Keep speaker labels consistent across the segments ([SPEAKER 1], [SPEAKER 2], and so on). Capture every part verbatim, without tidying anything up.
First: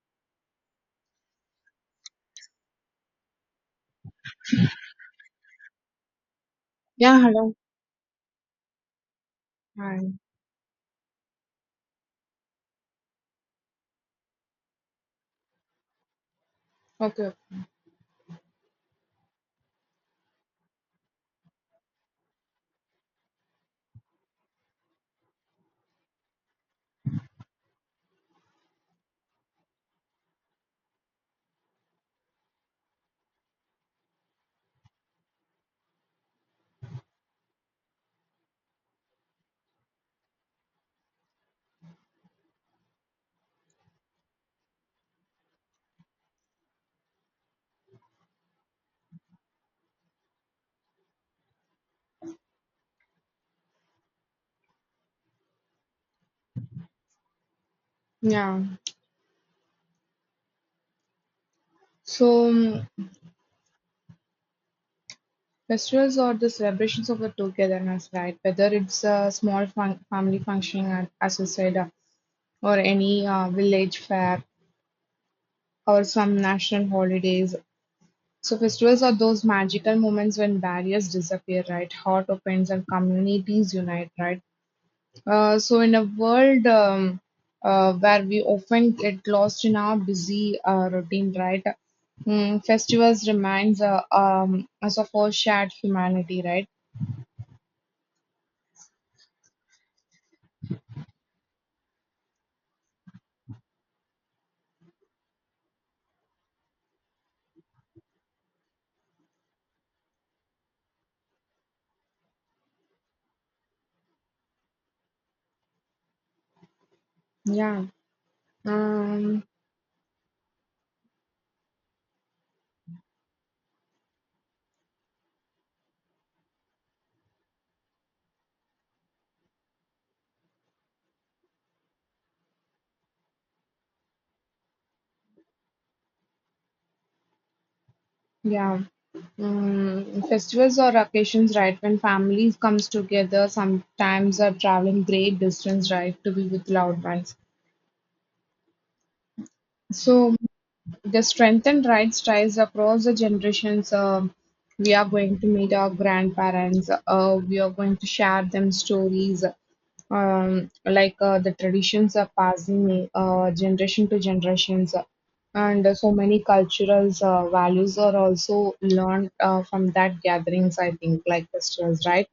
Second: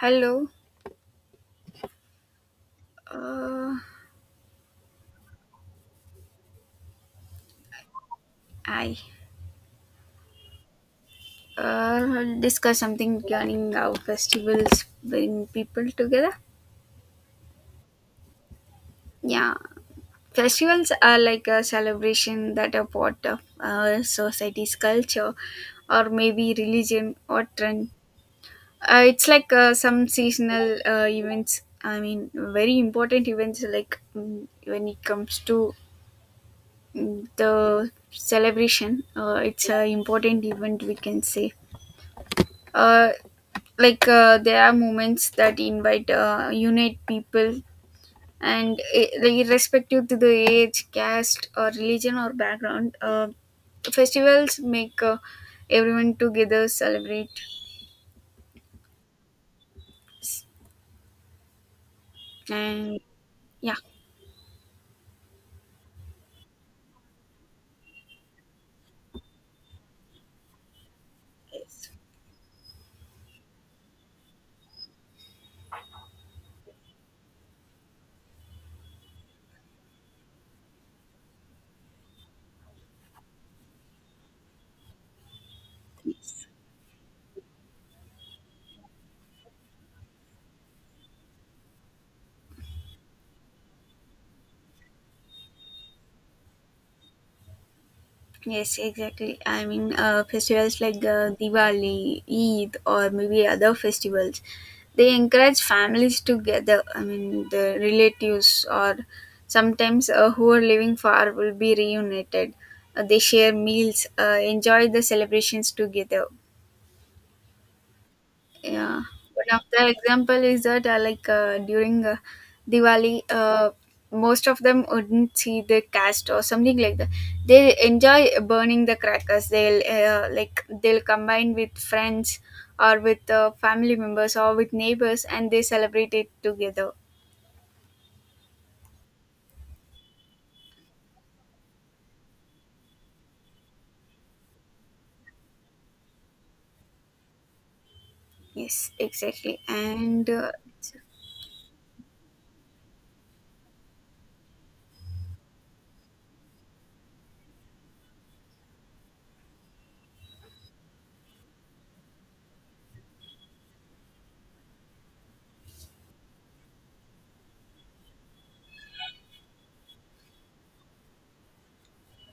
[SPEAKER 1] Hello. Uh,
[SPEAKER 2] Yeah, hello.
[SPEAKER 1] I
[SPEAKER 2] Hi.
[SPEAKER 1] uh, discuss something regarding how festivals bring people together.
[SPEAKER 2] Okay.
[SPEAKER 1] Yeah, festivals are like a celebration that are part of our society's culture, or maybe religion or trend. Uh, it's like uh, some seasonal uh, events. I mean, very important events. Like mm, when it comes to mm, the celebration, uh, it's an important event we can say, uh, like uh, there are moments that invite uh, unite people, and uh, like irrespective to the age caste or religion or background, uh, festivals make uh, everyone together celebrate,
[SPEAKER 2] Yeah. So um,
[SPEAKER 1] and yeah
[SPEAKER 2] festivals are the celebrations of the togetherness, right? Whether it's a small fun- family function, at, as you said, uh,
[SPEAKER 1] yes.
[SPEAKER 2] or any uh, village fair, or some national holidays. So festivals are those magical moments when barriers disappear, right? Heart opens and communities unite, right? Uh, so, in a world um, uh, where we often get lost in our busy uh, routine, right? Mm, festivals reminds uh, um, us of our shared humanity, right?
[SPEAKER 1] Yes, exactly. I mean, uh, festivals like uh, Diwali, Eid, or maybe other festivals, they encourage families to gather. I mean, the relatives, or sometimes uh, who are living far, will be reunited. Uh, they share meals, uh, enjoy the celebrations together.
[SPEAKER 2] Yeah.
[SPEAKER 1] Yeah,
[SPEAKER 2] Um,
[SPEAKER 1] one of the example is that uh, like uh, during uh, Diwali, uh, most of them wouldn't see the cast or something like that. They enjoy burning the crackers. They'll uh, like they'll combine with friends or with uh, family members or with neighbors, and they celebrate it together.
[SPEAKER 2] yeah. Mm, festivals or occasions, right, when families comes together, sometimes are traveling great distance, right, to be with loved ones.
[SPEAKER 1] Yes, exactly, and
[SPEAKER 2] So
[SPEAKER 1] uh,
[SPEAKER 2] the strengthened rights ties across the generations. Um, we are going to meet our grandparents. Uh, we are going to share them stories. Um, like uh, the traditions are passing uh, generation to generations, and uh, so many cultural uh, values are also learned uh, from that gatherings. I think like festivals, right?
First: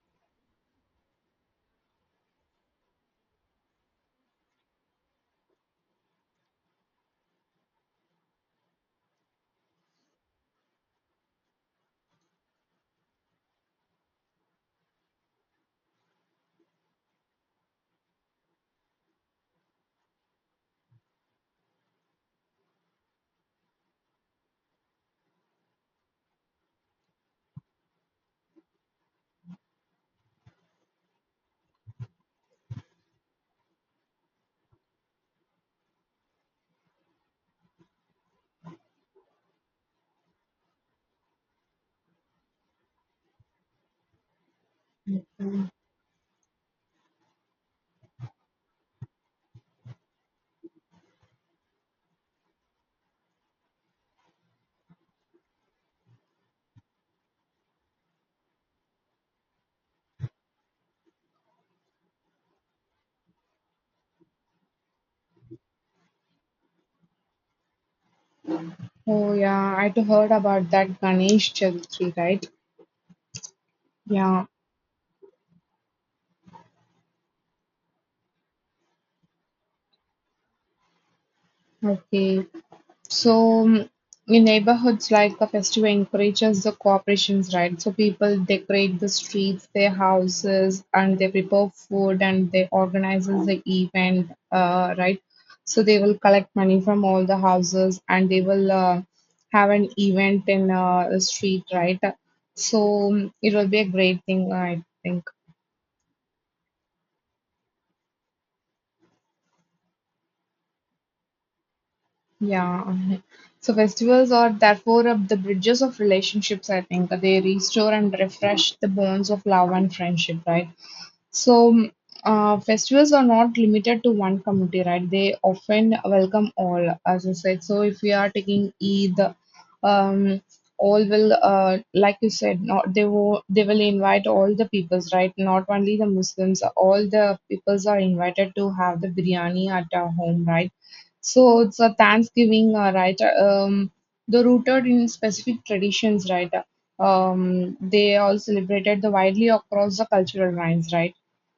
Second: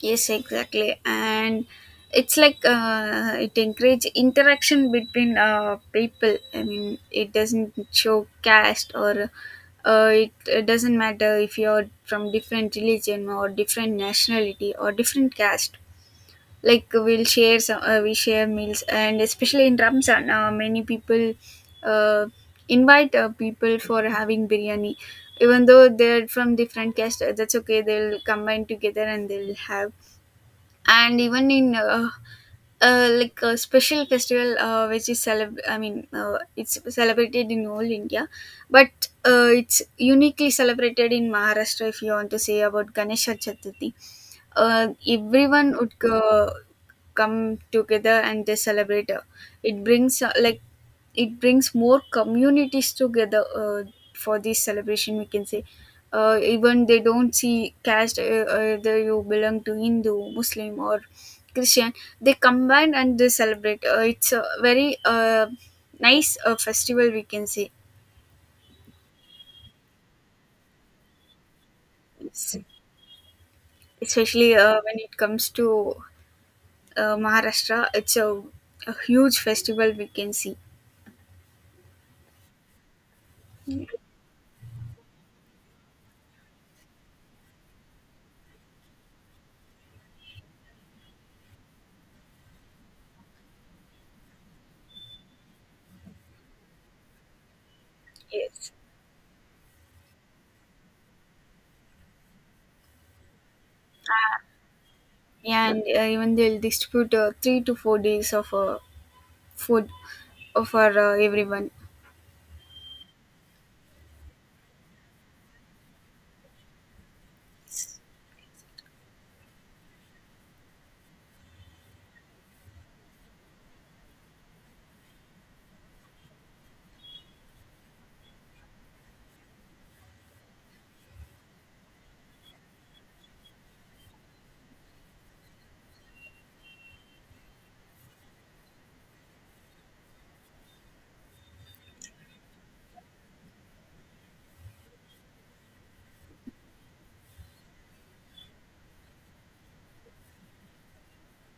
[SPEAKER 1] yes, exactly. And it's like uh, it encourage interaction between uh, people. I mean, it doesn't show caste or uh, it, it doesn't matter if you're from different religion or different nationality or different caste. Like we'll share some, uh, we share meals, and especially in Ramzan, uh, many people uh, invite uh, people for having biryani. Even though they're from different caste, uh, that's okay. They'll combine together and they'll have. And even in uh, uh, like a special festival uh, which is celeb I mean uh, it's celebrated in all India, but uh, it's uniquely celebrated in Maharashtra, if you want to say about Ganesha Chaturthi. uh, Everyone would go come together and they celebrate. Uh, it brings uh, like it brings more communities together uh, for this celebration we can say. Uh, even they don't see caste, uh, whether you belong to Hindu, Muslim, or Christian, they combine and they celebrate. Uh, it's a very uh, nice uh, festival we can say.
[SPEAKER 2] Oh yeah, I too heard about that Ganesh Chaturthi, right?
[SPEAKER 1] It's,
[SPEAKER 2] Yeah.
[SPEAKER 1] especially uh, when it comes to uh, Maharashtra, it's a, a huge festival we can see.
[SPEAKER 2] Okay. So, mm, in neighborhoods like the festival encourages the cooperations, right? So people decorate the streets, their houses, and they prepare food and they organizes the event, uh, right? So they will collect money from all the houses and they will
[SPEAKER 1] Yes,
[SPEAKER 2] uh, have an event in uh, the street, right? So mm, it will be a great thing, I think.
[SPEAKER 1] and uh, even they'll distribute uh, three to four days of uh, food for uh, everyone.
[SPEAKER 2] Yeah. So festivals are therefore of the bridges of relationships, I think. They restore and refresh the bonds of love and friendship, right? So uh, festivals are not limited to one community, right? They often welcome all, as I said. So if we are taking Eid, um, all will, uh, like you said, not they will they will invite all the peoples, right? Not only the Muslims, all the peoples are invited to have the biryani at our home, right? So it's a Thanksgiving, uh, right? Um, the rooted in specific traditions, right? Um, they all celebrated the widely across the cultural lines, right?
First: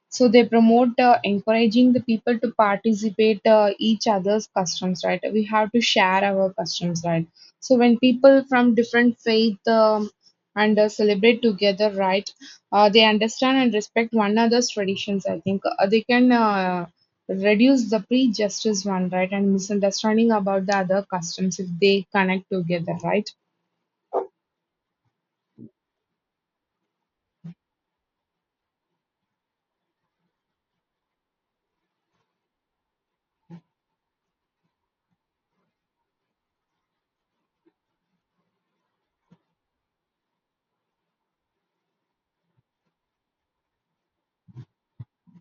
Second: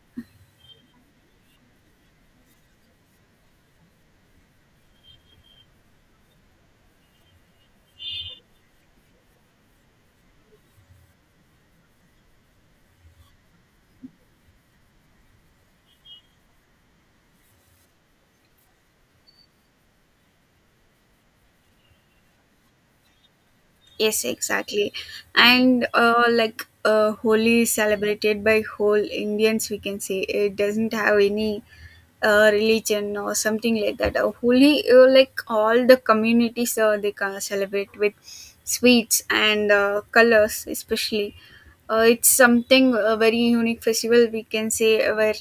[SPEAKER 2] So they promote uh, encouraging the people to participate uh, each other's customs, right? We have to share our customs, right? So when people from different faith um, and uh, celebrate together, right? Uh, they understand and respect one another's traditions. I think uh, they can. Uh, Reduce the prejudice one right and misunderstanding about the other customs if they connect together, right?
[SPEAKER 1] Yes, exactly, and uh, like uh, Holi is celebrated by whole Indians we can say. It doesn't have any uh, religion or something like that. Uh, holi, uh, like all the communities, uh, they can celebrate with sweets and uh, colors especially. Uh, it's something a very unique festival we can say, uh, where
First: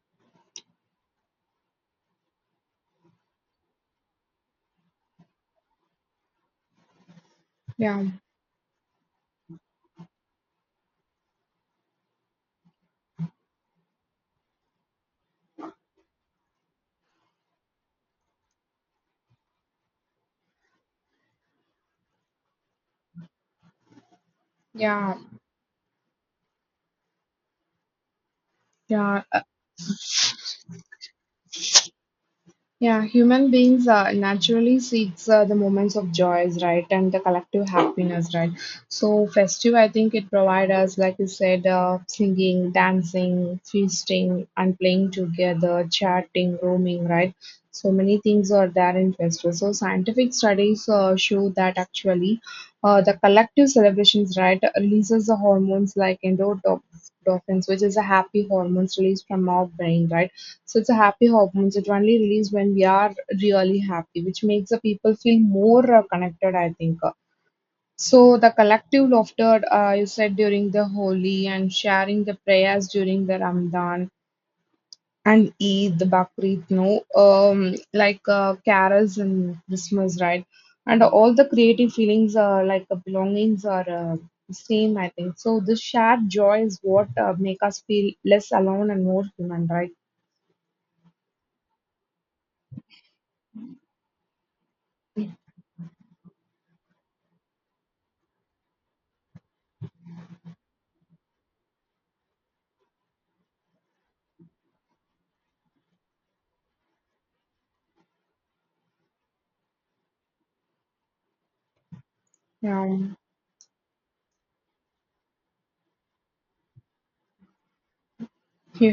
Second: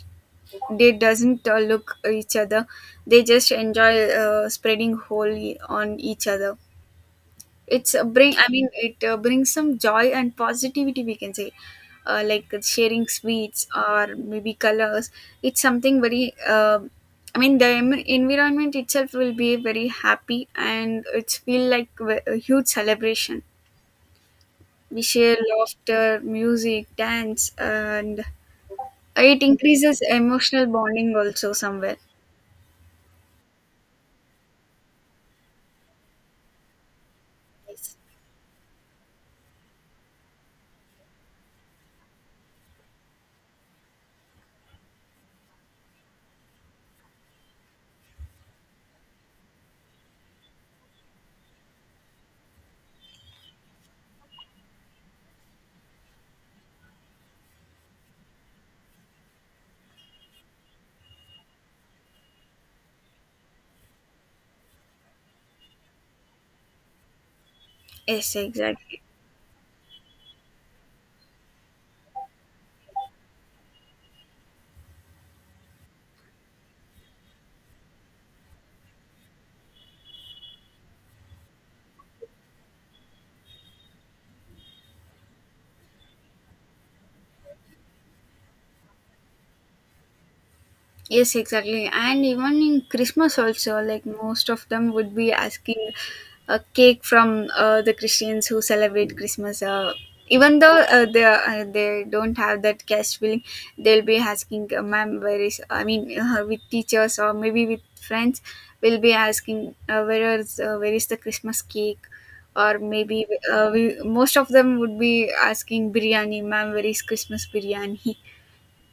[SPEAKER 1] they doesn't uh, look at each other. They just enjoy uh, spreading whole e, on each other. It's
[SPEAKER 2] Yeah,
[SPEAKER 1] uh, bring. I mean, it uh, brings some joy and positivity, we can say, uh, like sharing sweets or maybe colors. It's something very. Uh, I mean, the em- environment itself will be very happy, and it's feel like w- a huge celebration. We
[SPEAKER 2] yeah,
[SPEAKER 1] share laughter, music, dance, and
[SPEAKER 2] yeah.
[SPEAKER 1] it increases emotional bonding also somewhere.
[SPEAKER 2] Yeah, human beings uh, naturally seeks uh, the moments of joys, right, and the collective
[SPEAKER 1] Yes.
[SPEAKER 2] happiness, right. So festive, I think it provides us, like you said, uh, singing, dancing, feasting, and playing together, chatting, roaming, right. So many things are there in festive. So scientific studies uh, show that actually, uh, the collective celebrations, right, releases the hormones like endorphins, which is a happy hormones released from our brain, right so it's a happy hormones. It only released when we are really happy, which makes the people feel more uh, connected, I think.
[SPEAKER 1] Yes,
[SPEAKER 2] So the
[SPEAKER 1] exactly.
[SPEAKER 2] collective laughter uh, you said during the Holi and sharing the prayers during the Ramadan and Eid, the Bakrid, no, um, like uh, carols and Christmas, right? And all the creative feelings, uh, like uh, belongings, are uh, the same, I think. So this shared joy is what uh, make us feel less alone and more human, right?
[SPEAKER 1] Yes, exactly. And even in Christmas also, like most of them would be asking a cake from uh, the Christians who celebrate Christmas. Uh, even though uh, they uh, they don't have that cash feeling, they'll be asking, uh, "Ma'am, where is?" I mean, uh, with teachers or maybe with friends, we'll be asking, uh, "Where is uh, where is the Christmas cake?" Or
[SPEAKER 2] Yeah.
[SPEAKER 1] maybe uh, we, most of them would be asking biryani, ma'am, where is Christmas biryani?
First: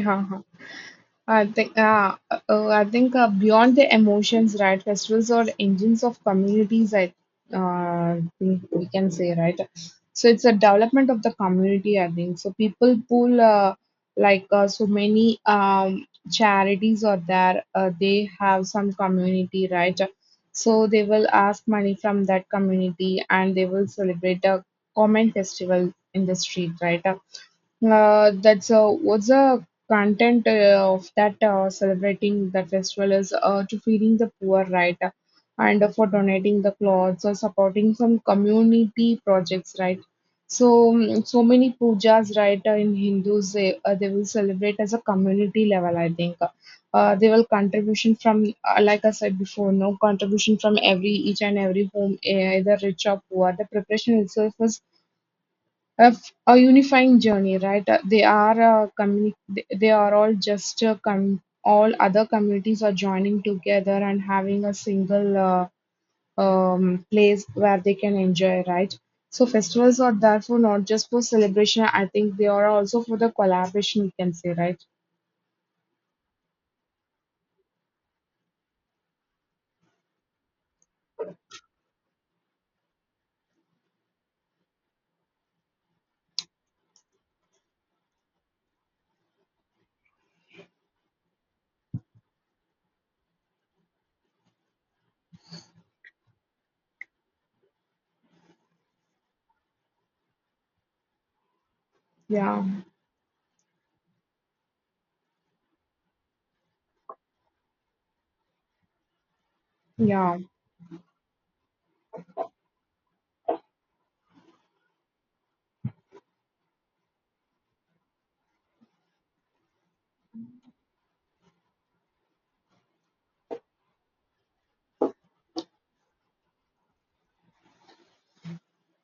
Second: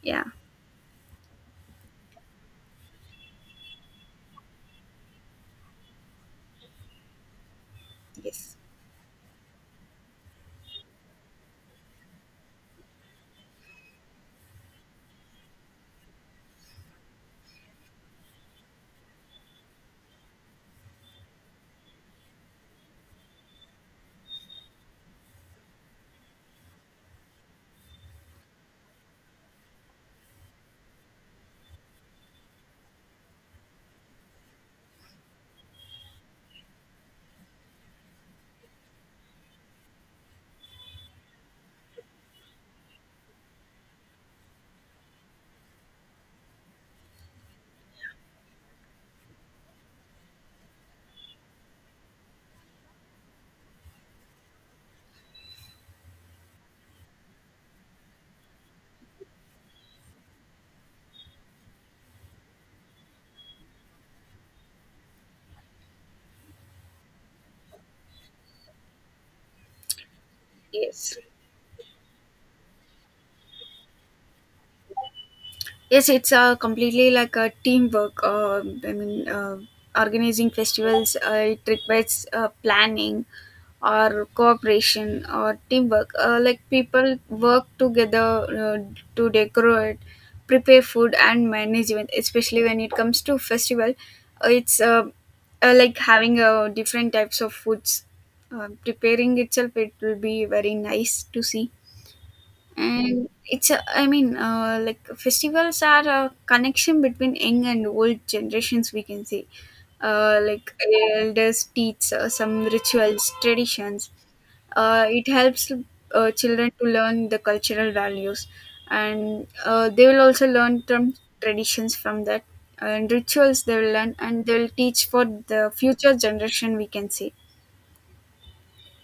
[SPEAKER 1] Yeah,
[SPEAKER 2] I think uh, uh, I think uh, beyond the emotions, right? Festivals are engines of communities. I uh,
[SPEAKER 1] yes.
[SPEAKER 2] think we can say right. So it's a development of the community. I think so. People pull uh, like uh, so many um, charities are there. Uh, they have some community, right? So they will ask money from that community, and they will celebrate a common festival in the street, right? Uh, that's uh, what's the content uh, of that uh, celebrating the festival is uh, to feeding the poor, right? And for donating the clothes or supporting some community projects, right? So, mm, so many pujas, right? Uh, in Hindus, they, uh, they will celebrate as a community level, I think. Uh, they will contribution from, uh, like I said before, no contribution from every each and every home, eh, either rich or poor. The preparation itself is of a unifying journey, right? Uh, they are uh, communi- they they are all just uh, com- all other communities are joining together and having a single uh, um, place where they can enjoy, right? So festivals are therefore not just
[SPEAKER 1] Yes.
[SPEAKER 2] for celebration. I think they are also for the collaboration. You can say, right?
[SPEAKER 1] Yes, it's uh, completely like a teamwork. Uh, I mean, uh, organizing festivals, uh, it requires uh, planning or cooperation or teamwork. Uh, like people work together uh, to decorate, prepare food, and manage event. Especially when it comes to festival, uh, it's uh, uh, like having uh, different types of foods. Uh, preparing itself, it will be very nice to see.
[SPEAKER 2] Yeah,
[SPEAKER 1] And it's a, i mean uh, like festivals are a connection between young and old generations we can say.
[SPEAKER 2] yeah.
[SPEAKER 1] Uh, like elders teach uh, some rituals traditions. Uh, it helps uh, children to learn the cultural values, and uh, they will also learn from traditions from that, and rituals they will learn, and they will teach for the future generation we can say.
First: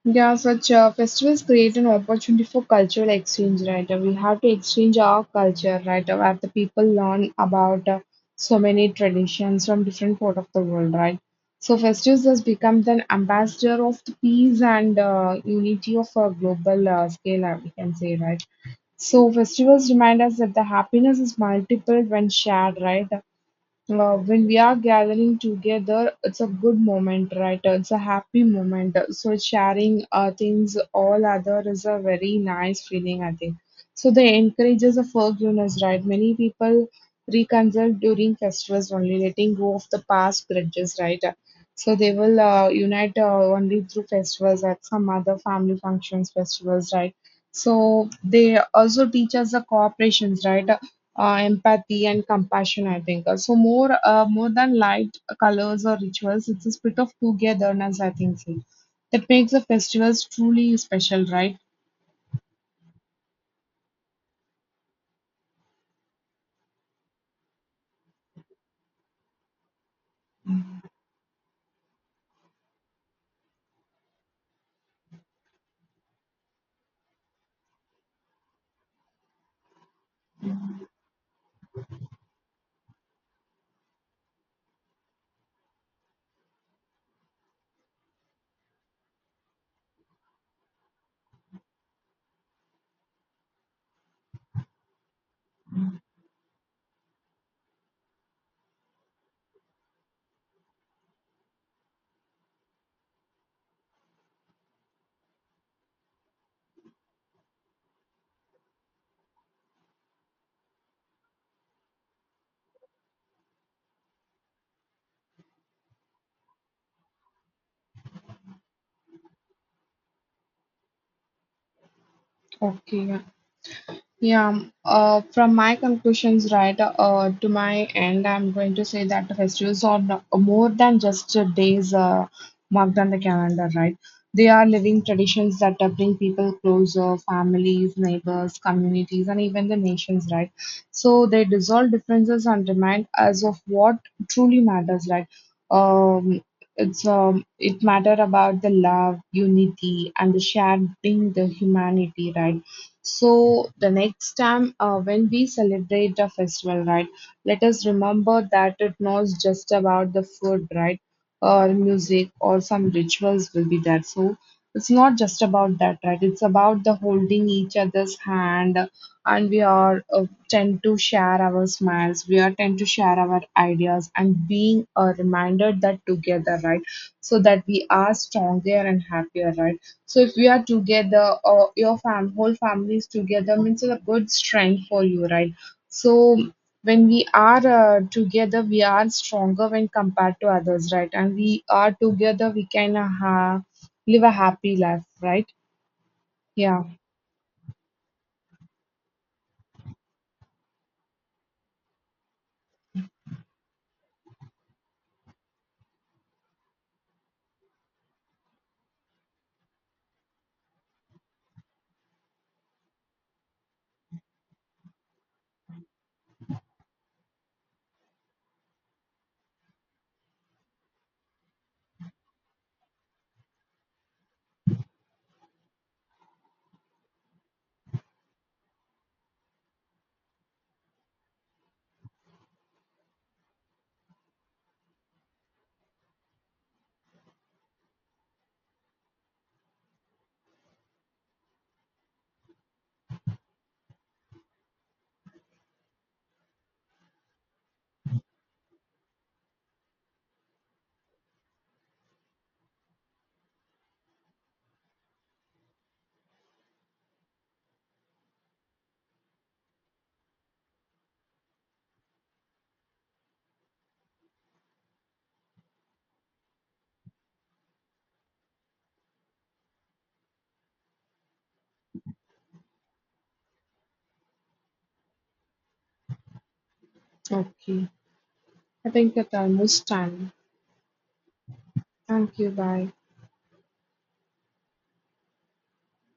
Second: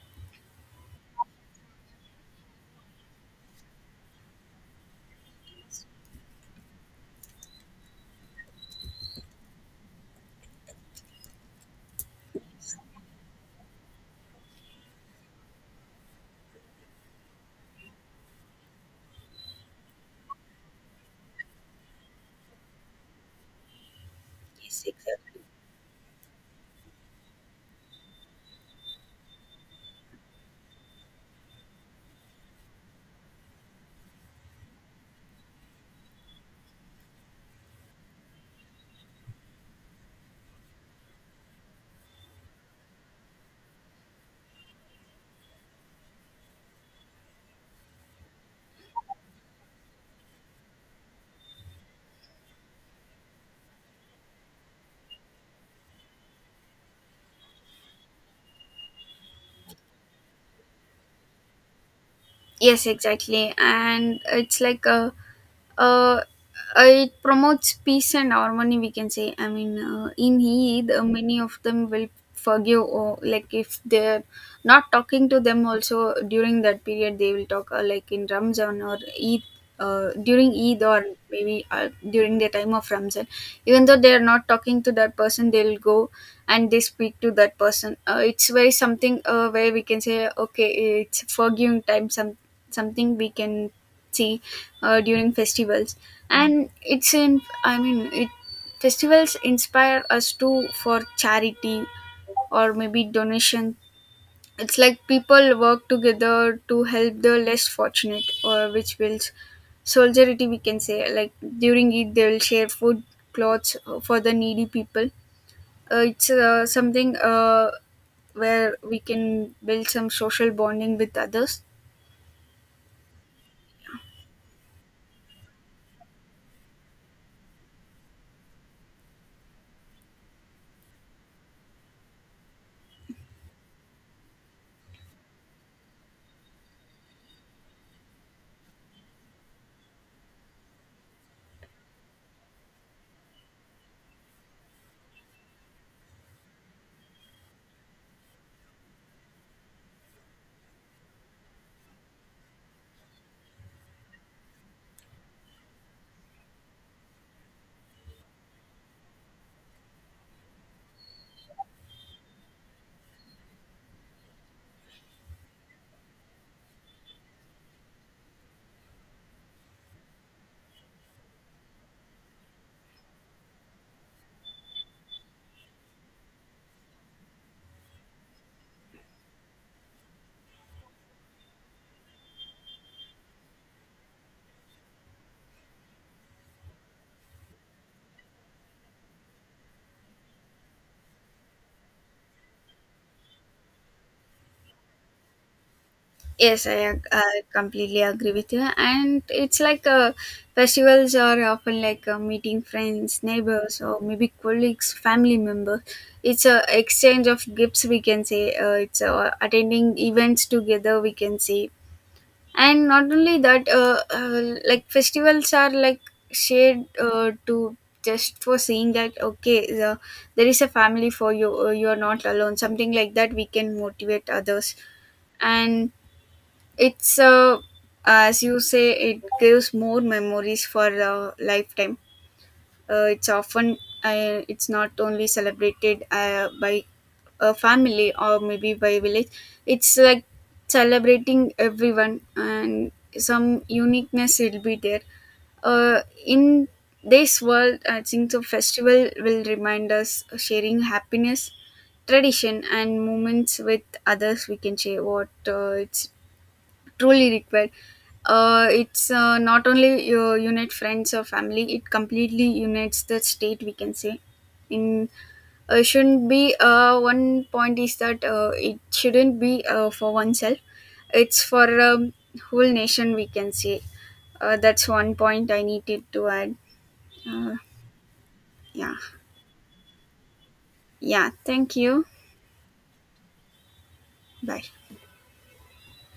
[SPEAKER 2] Yeah, such uh, festivals create an opportunity for cultural exchange, right? Uh, we have to exchange our culture, right? Uh, where the people learn about uh, so many traditions from different part of the world, right? So festivals has become an ambassador of the peace and uh, unity of a global uh, scale, uh, we can say, right? So festivals remind us that the happiness is multiple when shared, right? Uh, when we are
[SPEAKER 1] Yes,
[SPEAKER 2] gathering
[SPEAKER 1] exactly.
[SPEAKER 2] together, it's a good moment, right? It's a happy moment. So sharing uh, things all other is a very nice feeling, I think. So they encourages a forgiveness, right? Many people reconcile during festivals only, letting go of the past grudges, right? So they will uh, unite uh, only through festivals, at some other family functions, festivals, right? So they also teach us the cooperations, right? Uh, empathy and compassion, I think. Uh, So more, uh, more than light colors or rituals, it's a spirit of togetherness, I think. So. That makes the festivals truly special, right?
[SPEAKER 1] Yes, exactly. And it's like a uh, it promotes peace and harmony we can say. I mean uh, in Eid, uh, many of them will forgive, or like if they're not talking to them also during that period, they will talk, uh, like in Ramzan or Eid, uh, during Eid, or maybe uh, during the time of Ramzan, even though they are not talking to that person, they'll go and they speak to that person. Uh, it's very something uh, where we can say, okay, it's forgiving time. Some something we can see uh, during festivals. And it's in I mean it festivals inspire us to for charity, or maybe donation. It's like people work together to help the less fortunate, or which builds solidarity we can say. Like during it they will share food, clothes, uh, for the needy people. Uh, it's uh, something uh, where we can build some social bonding with others.
[SPEAKER 2] Okay. Yeah, uh, from my conclusions, right, uh, to my end, I'm going to say that the festivals are no- more than just uh, days uh, marked on the calendar, right? They are living traditions that uh, bring people closer, families, neighbors, communities, and even the nations, right? So they dissolve differences and remind us of what truly matters, right? Um, it's um, it matter about the love, unity, and the shared being the humanity, right? So the next time uh, when we celebrate the festival, right, let us remember that it not just about the food, right, or music or some rituals will be there. So it's not just about that, right? It's about the holding each other's hand, and we are uh, tend to share our smiles. We are tend to share our ideas and being uh, reminded that together, right, so that we are stronger and happier, right? So if we are together or your fam whole family is together means it's a good strength for you, right? So when we are uh, together, we are stronger when compared to others, right? And we are together, we can uh, ha- live a happy life, right?
[SPEAKER 1] Yes, I,
[SPEAKER 2] Yeah.
[SPEAKER 1] ag- I completely agree with you. And it's like uh, festivals are often like uh, meeting friends, neighbors, or maybe colleagues, family members. It's a exchange of gifts, we can say. Uh, it's uh, attending events together, we can say. And not only that, uh, uh, like festivals are like shared uh, to just for seeing that, okay, the, there is a family for you. Uh, you are not alone. Something like that, we can motivate others. And it's uh, as you say, it gives more memories for a lifetime. Uh, it's often uh, it's not only celebrated uh, by a family or maybe by village. It's like celebrating everyone, and some uniqueness will be there. Uh, in this world, I think the festival will remind us sharing happiness, tradition, and moments with others. We can share what uh, it's truly required. Uh, it's uh, not only uh, unite friends or family, it completely unites the state we can say. In uh, Shouldn't be uh, one point is that uh, it shouldn't be uh, for oneself, it's for um, whole nation we can say. Uh, that's one point I needed to add. uh,
[SPEAKER 2] Okay. I
[SPEAKER 1] yeah.
[SPEAKER 2] think that almost time.
[SPEAKER 1] Yeah, thank you.
[SPEAKER 2] Thank you. Bye.
[SPEAKER 1] Bye.